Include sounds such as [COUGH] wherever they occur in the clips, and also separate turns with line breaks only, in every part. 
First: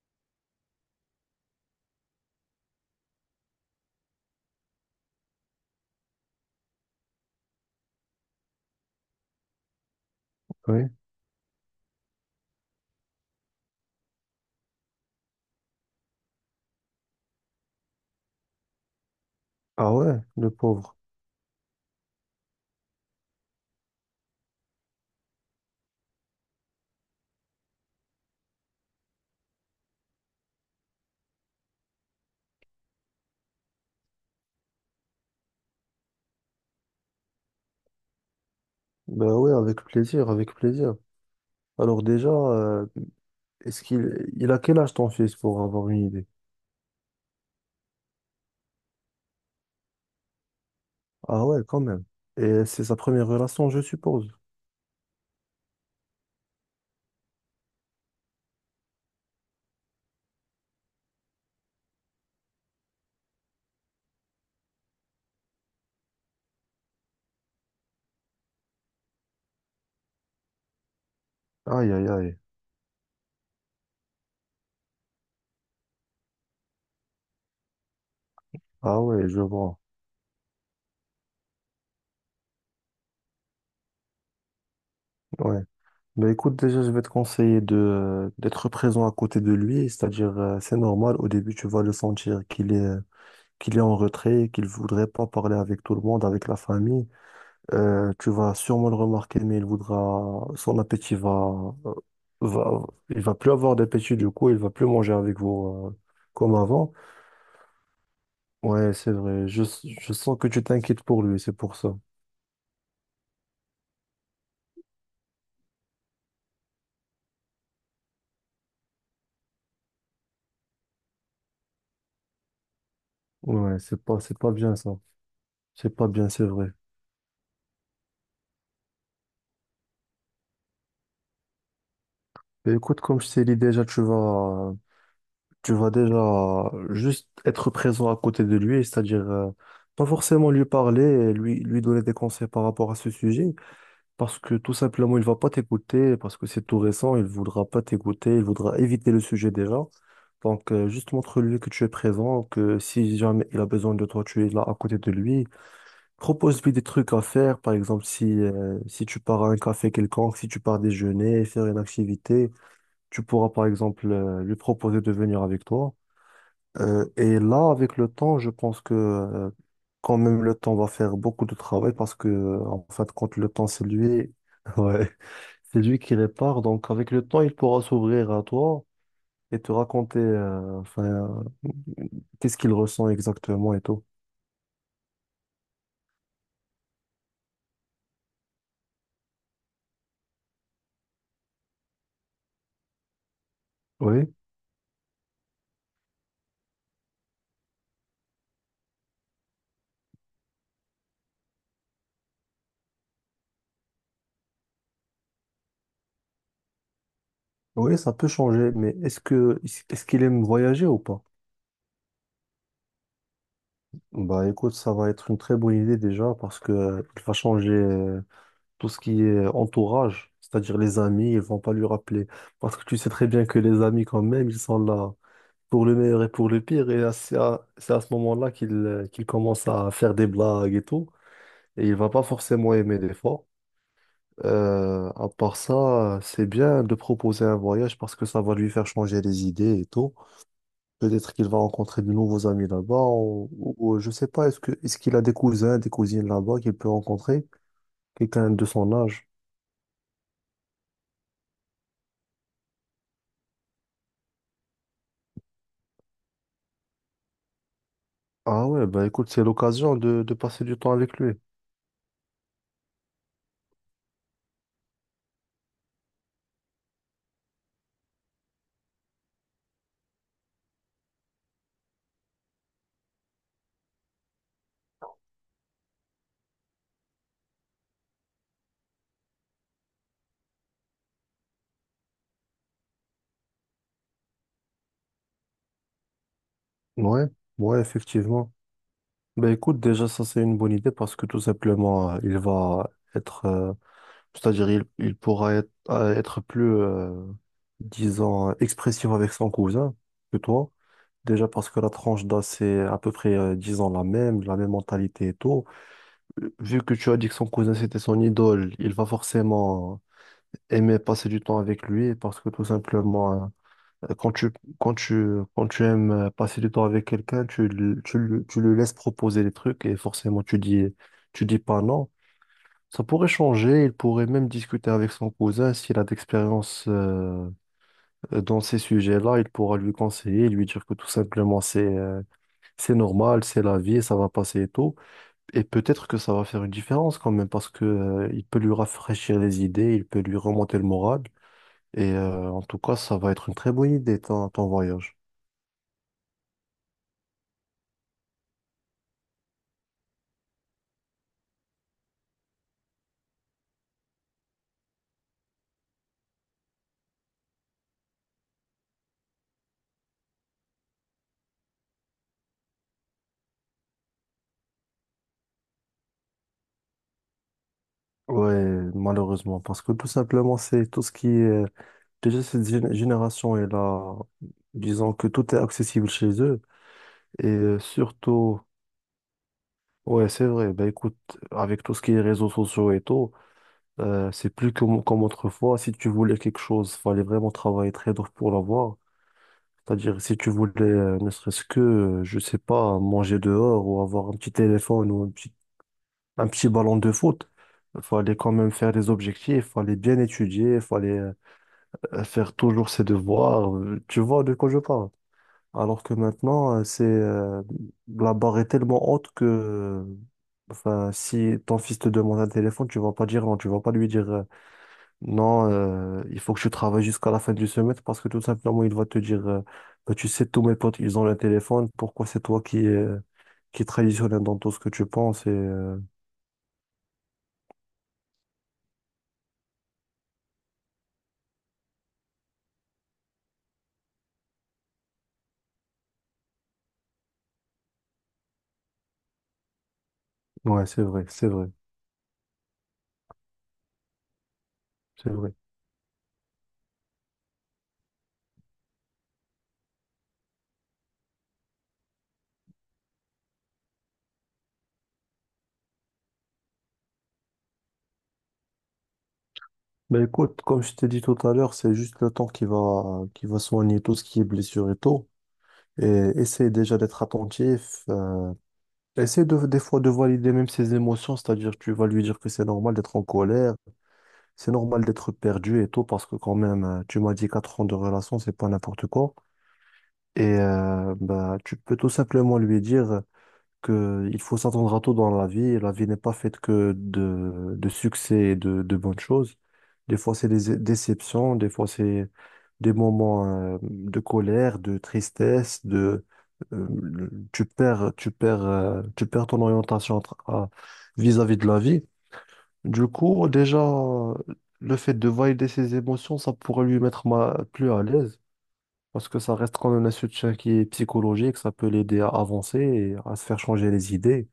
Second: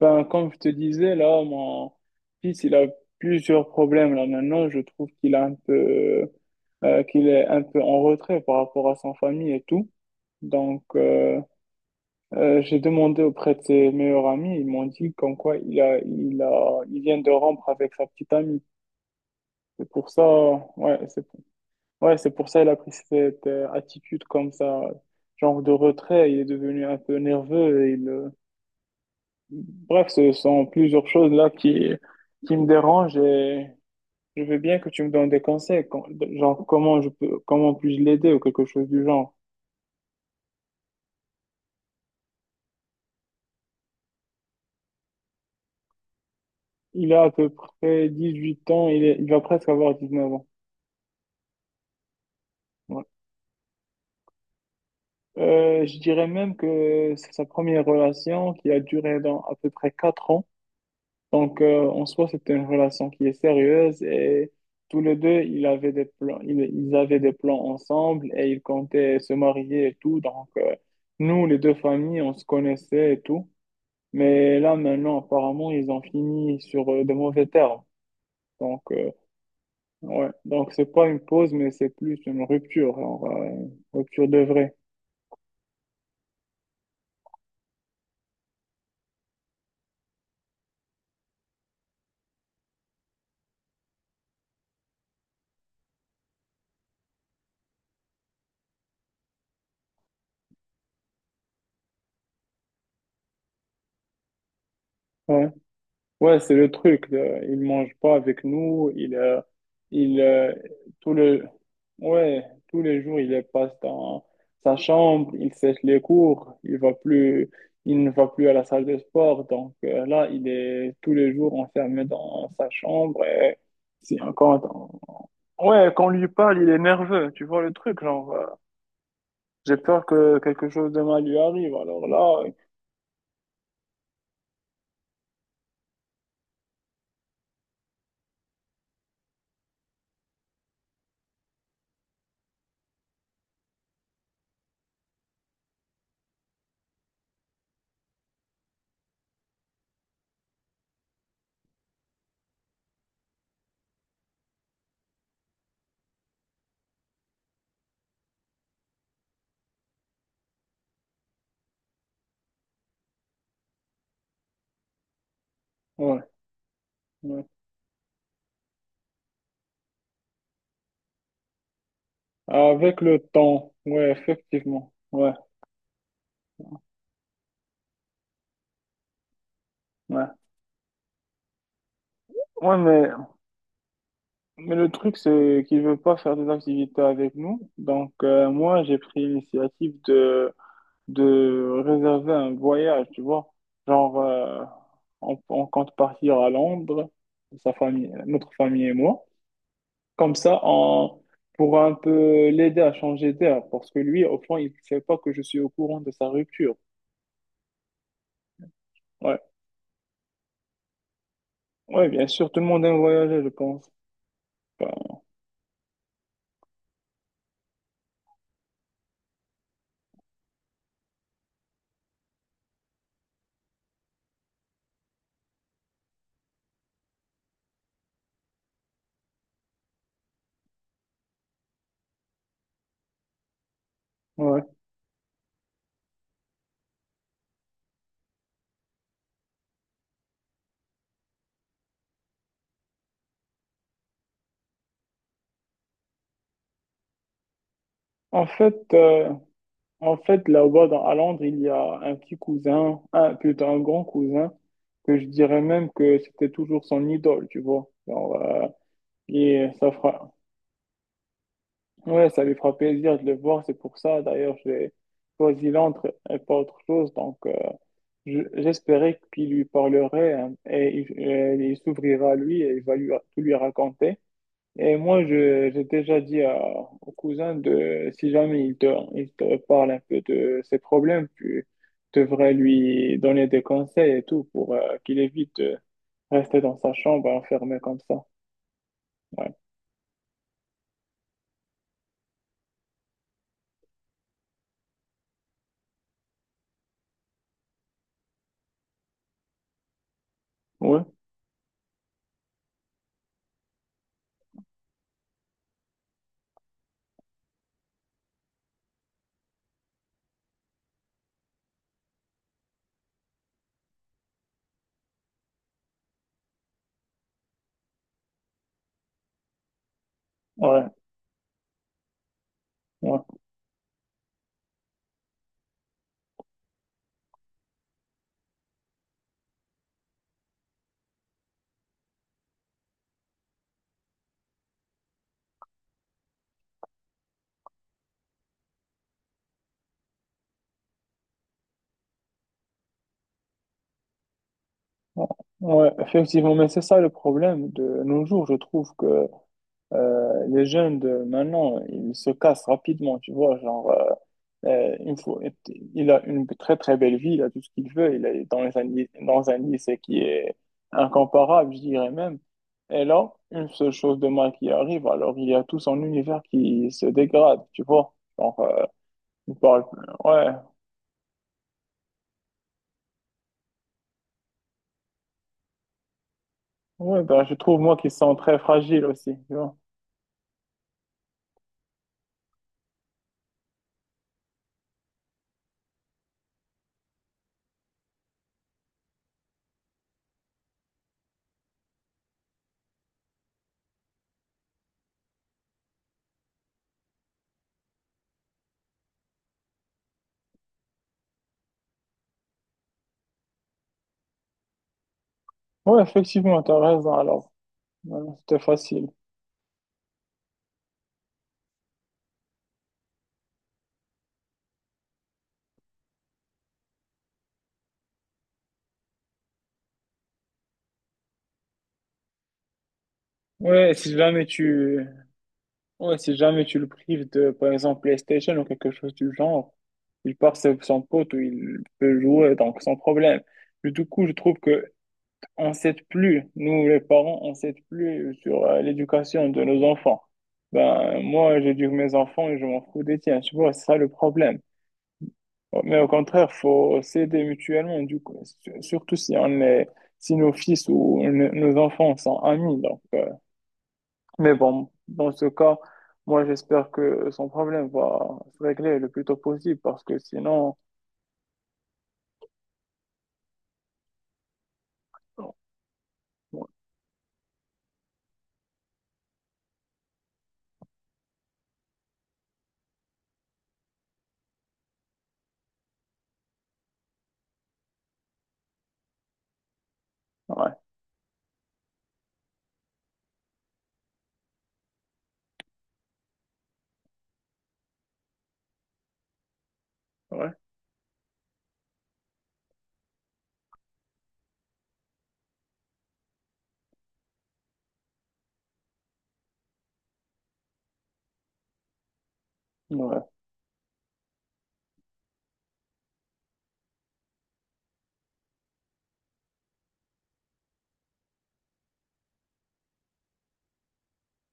Ben, comme je te disais, là, mon fils, il a plusieurs problèmes là maintenant. Je trouve qu'il a un peu, qu'il est un peu en retrait par rapport à sa famille et tout. Donc,
Oui.
euh, j'ai demandé auprès de ses meilleurs amis. Ils m'ont dit comme quoi il vient de rompre avec sa petite amie. C'est
Ah
pour
ouais,
ça,
le pauvre.
ouais, ouais, c'est pour ça il a pris cette attitude comme ça, genre de retrait. Il est devenu un peu nerveux Bref, ce sont plusieurs choses là qui me dérangent, et je veux bien que tu me donnes des conseils, genre comment puis-je l'aider ou quelque chose du
Ben
genre.
ouais, avec plaisir, avec plaisir. Alors déjà, est-ce qu'il il a quel âge ton fils pour avoir une idée?
Il a à peu près 18 ans, il va presque avoir 19 ans.
Ah ouais, quand même. Et c'est sa
Ouais.
première relation, je suppose.
Je dirais même que c'est sa première relation qui a duré dans à peu près 4. Donc, en soi, c'était une relation qui est sérieuse, et tous les deux, ils avaient des plans, ils avaient des plans ensemble et ils comptaient se marier et tout. Donc, nous, les deux
Aïe, aïe,
familles, on
aïe.
se connaissait et tout. Mais là, maintenant, apparemment, ils ont fini sur de mauvais termes. Donc,
Ah
euh,
ouais, je vois.
ouais. Donc, c'est pas une pause, mais c'est plus une rupture, genre, une rupture de vrai.
Ouais. Ben écoute, déjà, je vais te conseiller de d'être présent à côté de lui, c'est-à-dire, c'est normal, au début, tu vas le sentir qu'il est en retrait, qu'il voudrait pas parler avec tout le monde, avec la famille. Tu vas sûrement le remarquer, mais il voudra, son appétit va, va, il va plus avoir d'appétit du coup, il va plus manger avec
Ouais,
vous
ouais, c'est
comme
le
avant.
truc. Il mange pas avec nous.
Ouais, c'est vrai. Je
Il,
sens que
euh,
tu t'inquiètes
tout
pour lui,
le,
c'est pour ça.
Ouais, tous les jours, il est passe dans sa chambre, il sèche les cours, il ne va plus à la salle de sport. Donc là, il est tous les jours enfermé dans sa chambre. Et
Ouais,
c'est
c'est pas bien ça.
encore...
C'est
Ouais, quand
pas
on lui
bien, c'est
parle,
vrai.
il est nerveux. Tu vois le truc, genre, j'ai peur que quelque chose de mal lui arrive. Alors là,
Mais écoute, comme je t'ai dit déjà, tu vas déjà juste être présent à côté de lui, c'est-à-dire pas forcément lui parler, et lui donner des conseils par rapport à ce sujet, parce que tout simplement, il va pas t'écouter, parce que c'est tout récent, il voudra pas t'écouter, il voudra éviter le sujet déjà. Donc, juste montre-lui que tu es présent, que si jamais il a besoin de toi, tu es là à côté de lui. Propose-lui des trucs à faire, par exemple, si, si tu pars à un café quelconque, si tu pars déjeuner, faire une activité, tu pourras, par exemple, lui proposer de venir avec toi.
ouais,
Et
ouais.
là, avec le temps, je pense que, quand même, le temps va faire beaucoup de travail parce que, en
Avec
fin de
le
compte, le temps,
temps,
c'est
ouais,
lui. [LAUGHS]
effectivement.
Ouais.
Ouais,
C'est lui qui répare, donc avec le temps, il pourra s'ouvrir à toi et te raconter
ouais.
enfin, qu'est-ce qu'il
Ouais, mais
ressent exactement et tout.
Mais le truc, c'est qu'il veut pas faire des activités avec nous. Donc, moi, j'ai pris l'initiative de réserver un voyage, tu vois. Genre,
Oui,
on compte partir à Londres, sa famille, notre famille et moi. Comme ça, on pourra un peu l'aider à changer d'air. Parce que lui, au fond, il ne sait pas que je suis au courant de sa rupture.
oui, ça peut changer, mais est-ce
Ouais,
que est-ce qu'il aime voyager ou pas?
ouais, bien sûr, tout le monde aime voyager, je pense.
Bah écoute, ça va
Enfin,
être une très bonne idée déjà parce que il va changer tout ce qui est entourage, c'est-à-dire les amis, ils vont pas lui rappeler. Parce que tu sais très bien que les amis quand même, ils sont là pour le meilleur et pour le pire, et c'est c'est à ce moment-là qu'il qu'il commence à faire des blagues et tout. Et il va pas forcément aimer l'effort.
ouais.
À part ça, c'est bien de proposer un voyage parce que ça va lui faire changer les idées et tout. Peut-être qu'il va rencontrer de nouveaux amis là-bas ou je sais pas, est-ce que est-ce qu'il a des cousins, des cousines là-bas qu'il peut rencontrer,
En
quelqu'un de
fait,
son âge?
euh, En fait, là-bas, à Londres, il y a un petit cousin, plutôt un grand cousin, que je dirais même que c'était toujours son idole, tu vois. Genre,
Ah ouais, bah écoute, c'est
et ça
l'occasion
fera...
de passer du temps avec lui.
Ouais, ça lui fera plaisir de le voir, c'est pour ça d'ailleurs j'ai choisi Londres et pas autre chose. Donc, j'espérais qu'il lui parlerait hein, et il s'ouvrira à lui et il va lui, tout lui raconter. Et moi, j'ai déjà dit à, au cousin de, si jamais il te parle un peu de ses problèmes, tu devrais lui donner des conseils et tout pour qu'il évite de rester dans sa
Ouais,
chambre enfermé
ouais,
comme ça.
effectivement. Bah
Ouais,
écoute, déjà ça c'est une bonne idée parce que tout simplement, il va être c'est-à-dire, il pourra être, être plus, disons, expressif avec son cousin que toi.
ouais,
Déjà parce que la tranche d'âge, c'est à peu près, disons, la même mentalité et tout. Vu que tu as dit que son cousin, c'était son idole, il va forcément aimer passer du temps avec lui parce que tout simplement, euh, quand tu, quand tu, quand tu aimes passer du temps avec quelqu'un, tu le laisses proposer des trucs et forcément,
ouais,
tu dis pas non. Ça
ouais.
pourrait changer, il pourrait même discuter avec son cousin s'il a d'expérience dans ces sujets-là, il pourra lui conseiller, lui dire que tout simplement c'est normal, c'est la vie, ça va passer et tout. Et peut-être que ça va faire une différence quand même parce que il peut lui rafraîchir les idées, il peut lui remonter le moral. Et en tout cas, ça va être une très bonne idée ton voyage.
Ouais. Ouais, effectivement, mais c'est ça le problème de nos jours. Je trouve que les jeunes de maintenant, ils se cassent rapidement, tu vois. Genre, il faut, il a une très très belle vie, il a tout ce qu'il veut, il est dans un, dans un lycée qui est incomparable, je dirais même. Et là, une seule chose de mal qui arrive, alors il y a tout son univers qui se dégrade, tu vois.
Ouais,
Genre, il
malheureusement, parce
parle,
que tout
ouais,
simplement c'est tout ce qui est déjà cette génération est là, disons que tout est accessible chez eux.
ouais, ben,
Et
je trouve moi qu'ils sont très fragiles aussi, tu vois.
ouais, c'est vrai. Bah écoute, avec tout ce qui est réseaux sociaux et tout, c'est plus comme autrefois. Si tu voulais quelque chose, fallait vraiment travailler très dur pour l'avoir. C'est-à-dire, si tu voulais, ne serait-ce que, je sais pas, manger dehors ou avoir un petit téléphone ou un un petit ballon de foot, fallait quand même faire des objectifs, fallait bien étudier, fallait faire toujours ses devoirs. Tu vois de quoi je parle?
Ouais,
Alors que
effectivement, t'as
maintenant, c'est
raison, alors, ouais,
la
c'était
barre est
facile.
tellement haute que enfin, si ton fils te demande un téléphone, tu vas pas dire non, tu vas pas lui dire non, il faut que tu travailles jusqu'à la fin du semestre parce que tout simplement, il va te dire bah, tu sais, tous mes potes, ils ont le téléphone, pourquoi c'est toi qui es
Ouais, si
traditionnel
jamais
dans tout ce que
tu,
tu penses?
Ouais, si jamais tu le prives de, par exemple, PlayStation ou quelque chose du genre, il part avec son pote ou il peut jouer, donc sans problème. Mais du coup, je trouve que on s'aide plus, nous les parents, on s'aide plus sur l'éducation de nos enfants.
Ouais,
Ben, moi, j'éduque mes enfants et je m'en fous des tiens, tu vois, c'est ça le problème.
c'est vrai.
Mais au contraire, faut s'aider mutuellement, du coup, surtout si on est, si nos fils ou nos enfants sont amis, donc. Mais bon, dans ce cas, moi, j'espère que son problème va se régler le plus tôt possible parce que
Mais écoute,
sinon,
comme je t'ai dit tout à l'heure, c'est juste le temps qui va soigner tout ce qui est blessure et tout.
ouais,
Et essaye déjà d'être attentif. Essaie des fois de valider même ses émotions, c'est-à-dire tu vas lui dire que c'est normal d'être en colère, c'est normal d'être perdu et tout, parce que quand même, tu m'as dit 4 ans de relation, c'est pas n'importe quoi.
ouais,
Bah, tu peux tout simplement lui dire que il faut s'attendre à tout dans la vie. La vie n'est pas faite que de succès et de bonnes choses. Des fois, c'est
ouais.
des déceptions, des fois, c'est des moments de colère, de tristesse, de tu perds, tu perds ton orientation vis-à-vis de la vie. Du
Ouais,
coup, déjà, le fait de valider ses émotions, ça pourrait lui mettre plus à l'aise. Parce que ça reste quand même un soutien qui est psychologique, ça peut l'aider à avancer et à se faire changer les idées.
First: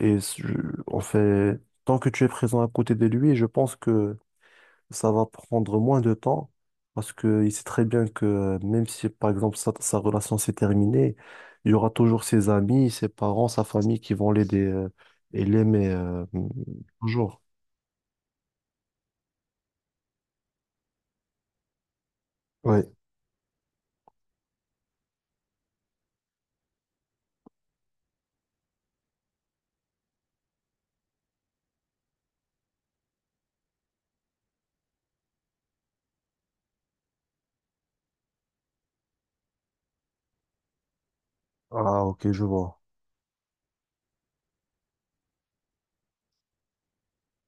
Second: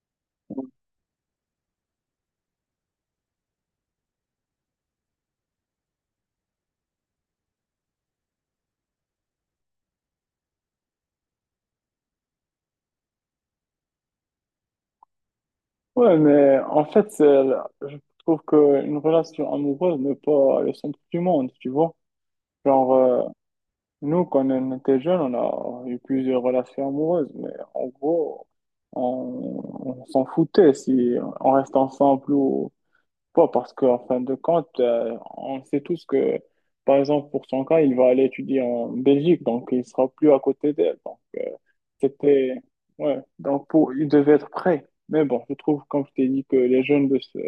Et s- je- en fait, Tant que tu es présent à côté de lui, je pense que ça va prendre moins de temps parce qu'il sait très bien que même si, par exemple, sa relation s'est terminée, il y aura toujours ses amis, ses parents, sa famille qui vont l'aider et l'aimer
ouais, mais en fait,
toujours.
je trouve qu'une relation amoureuse n'est pas le centre du monde, tu vois.
Oui.
Genre, nous, quand on était jeunes, on a eu plusieurs relations amoureuses, mais en gros, on, on s'en foutait si on reste ensemble ou pourquoi? Parce qu'en fin de compte, on sait tous que, par exemple, pour son cas, il va aller étudier en Belgique, donc il sera plus à côté d'elle. Donc,
Ah, ok, je
c'était.
vois.
Ouais, donc pour... il devait être prêt. Mais bon, je trouve, comme je t'ai dit, que les jeunes de ce,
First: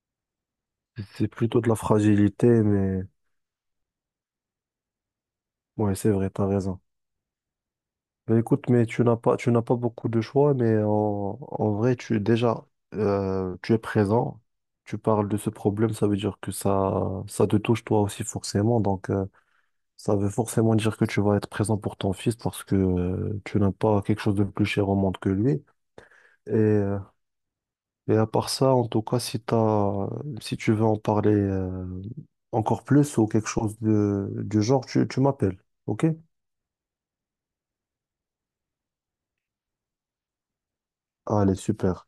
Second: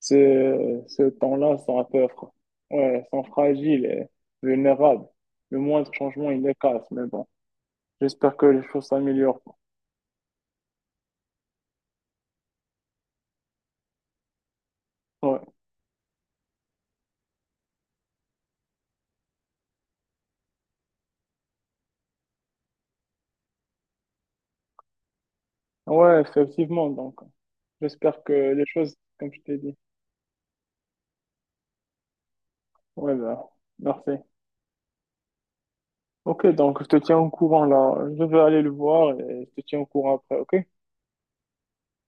ce, ce
C'est
temps-là
plutôt de la
sont un peu.
fragilité, mais
Ouais, sont fragiles et vulnérables. Le moindre
ouais, c'est
changement,
vrai,
il
t'as
les
raison.
casse. Mais bon, j'espère
Ben
que les
écoute, mais
choses s'améliorent.
tu n'as pas beaucoup de choix, mais en vrai, tu déjà, tu es présent, tu parles de
Ouais.
ce problème, ça veut dire que ça te touche toi aussi forcément, donc ça veut forcément dire que tu vas être présent pour ton fils parce que tu n'as pas quelque chose de plus cher au monde que lui.
Ouais,
Et,
effectivement.
euh,
Donc,
et
j'espère
à
que
part
les
ça, en
choses,
tout cas,
comme
si
je t'ai dit.
t'as, si tu veux en parler encore
Ouais,
plus ou
bah,
quelque chose
merci.
du genre, tu m'appelles, ok?
Ok, donc je te tiens au courant là. Je vais aller le voir et je te tiens au courant après, ok?
Allez, super,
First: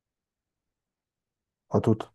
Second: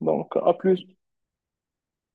Donc, à plus.
à toute.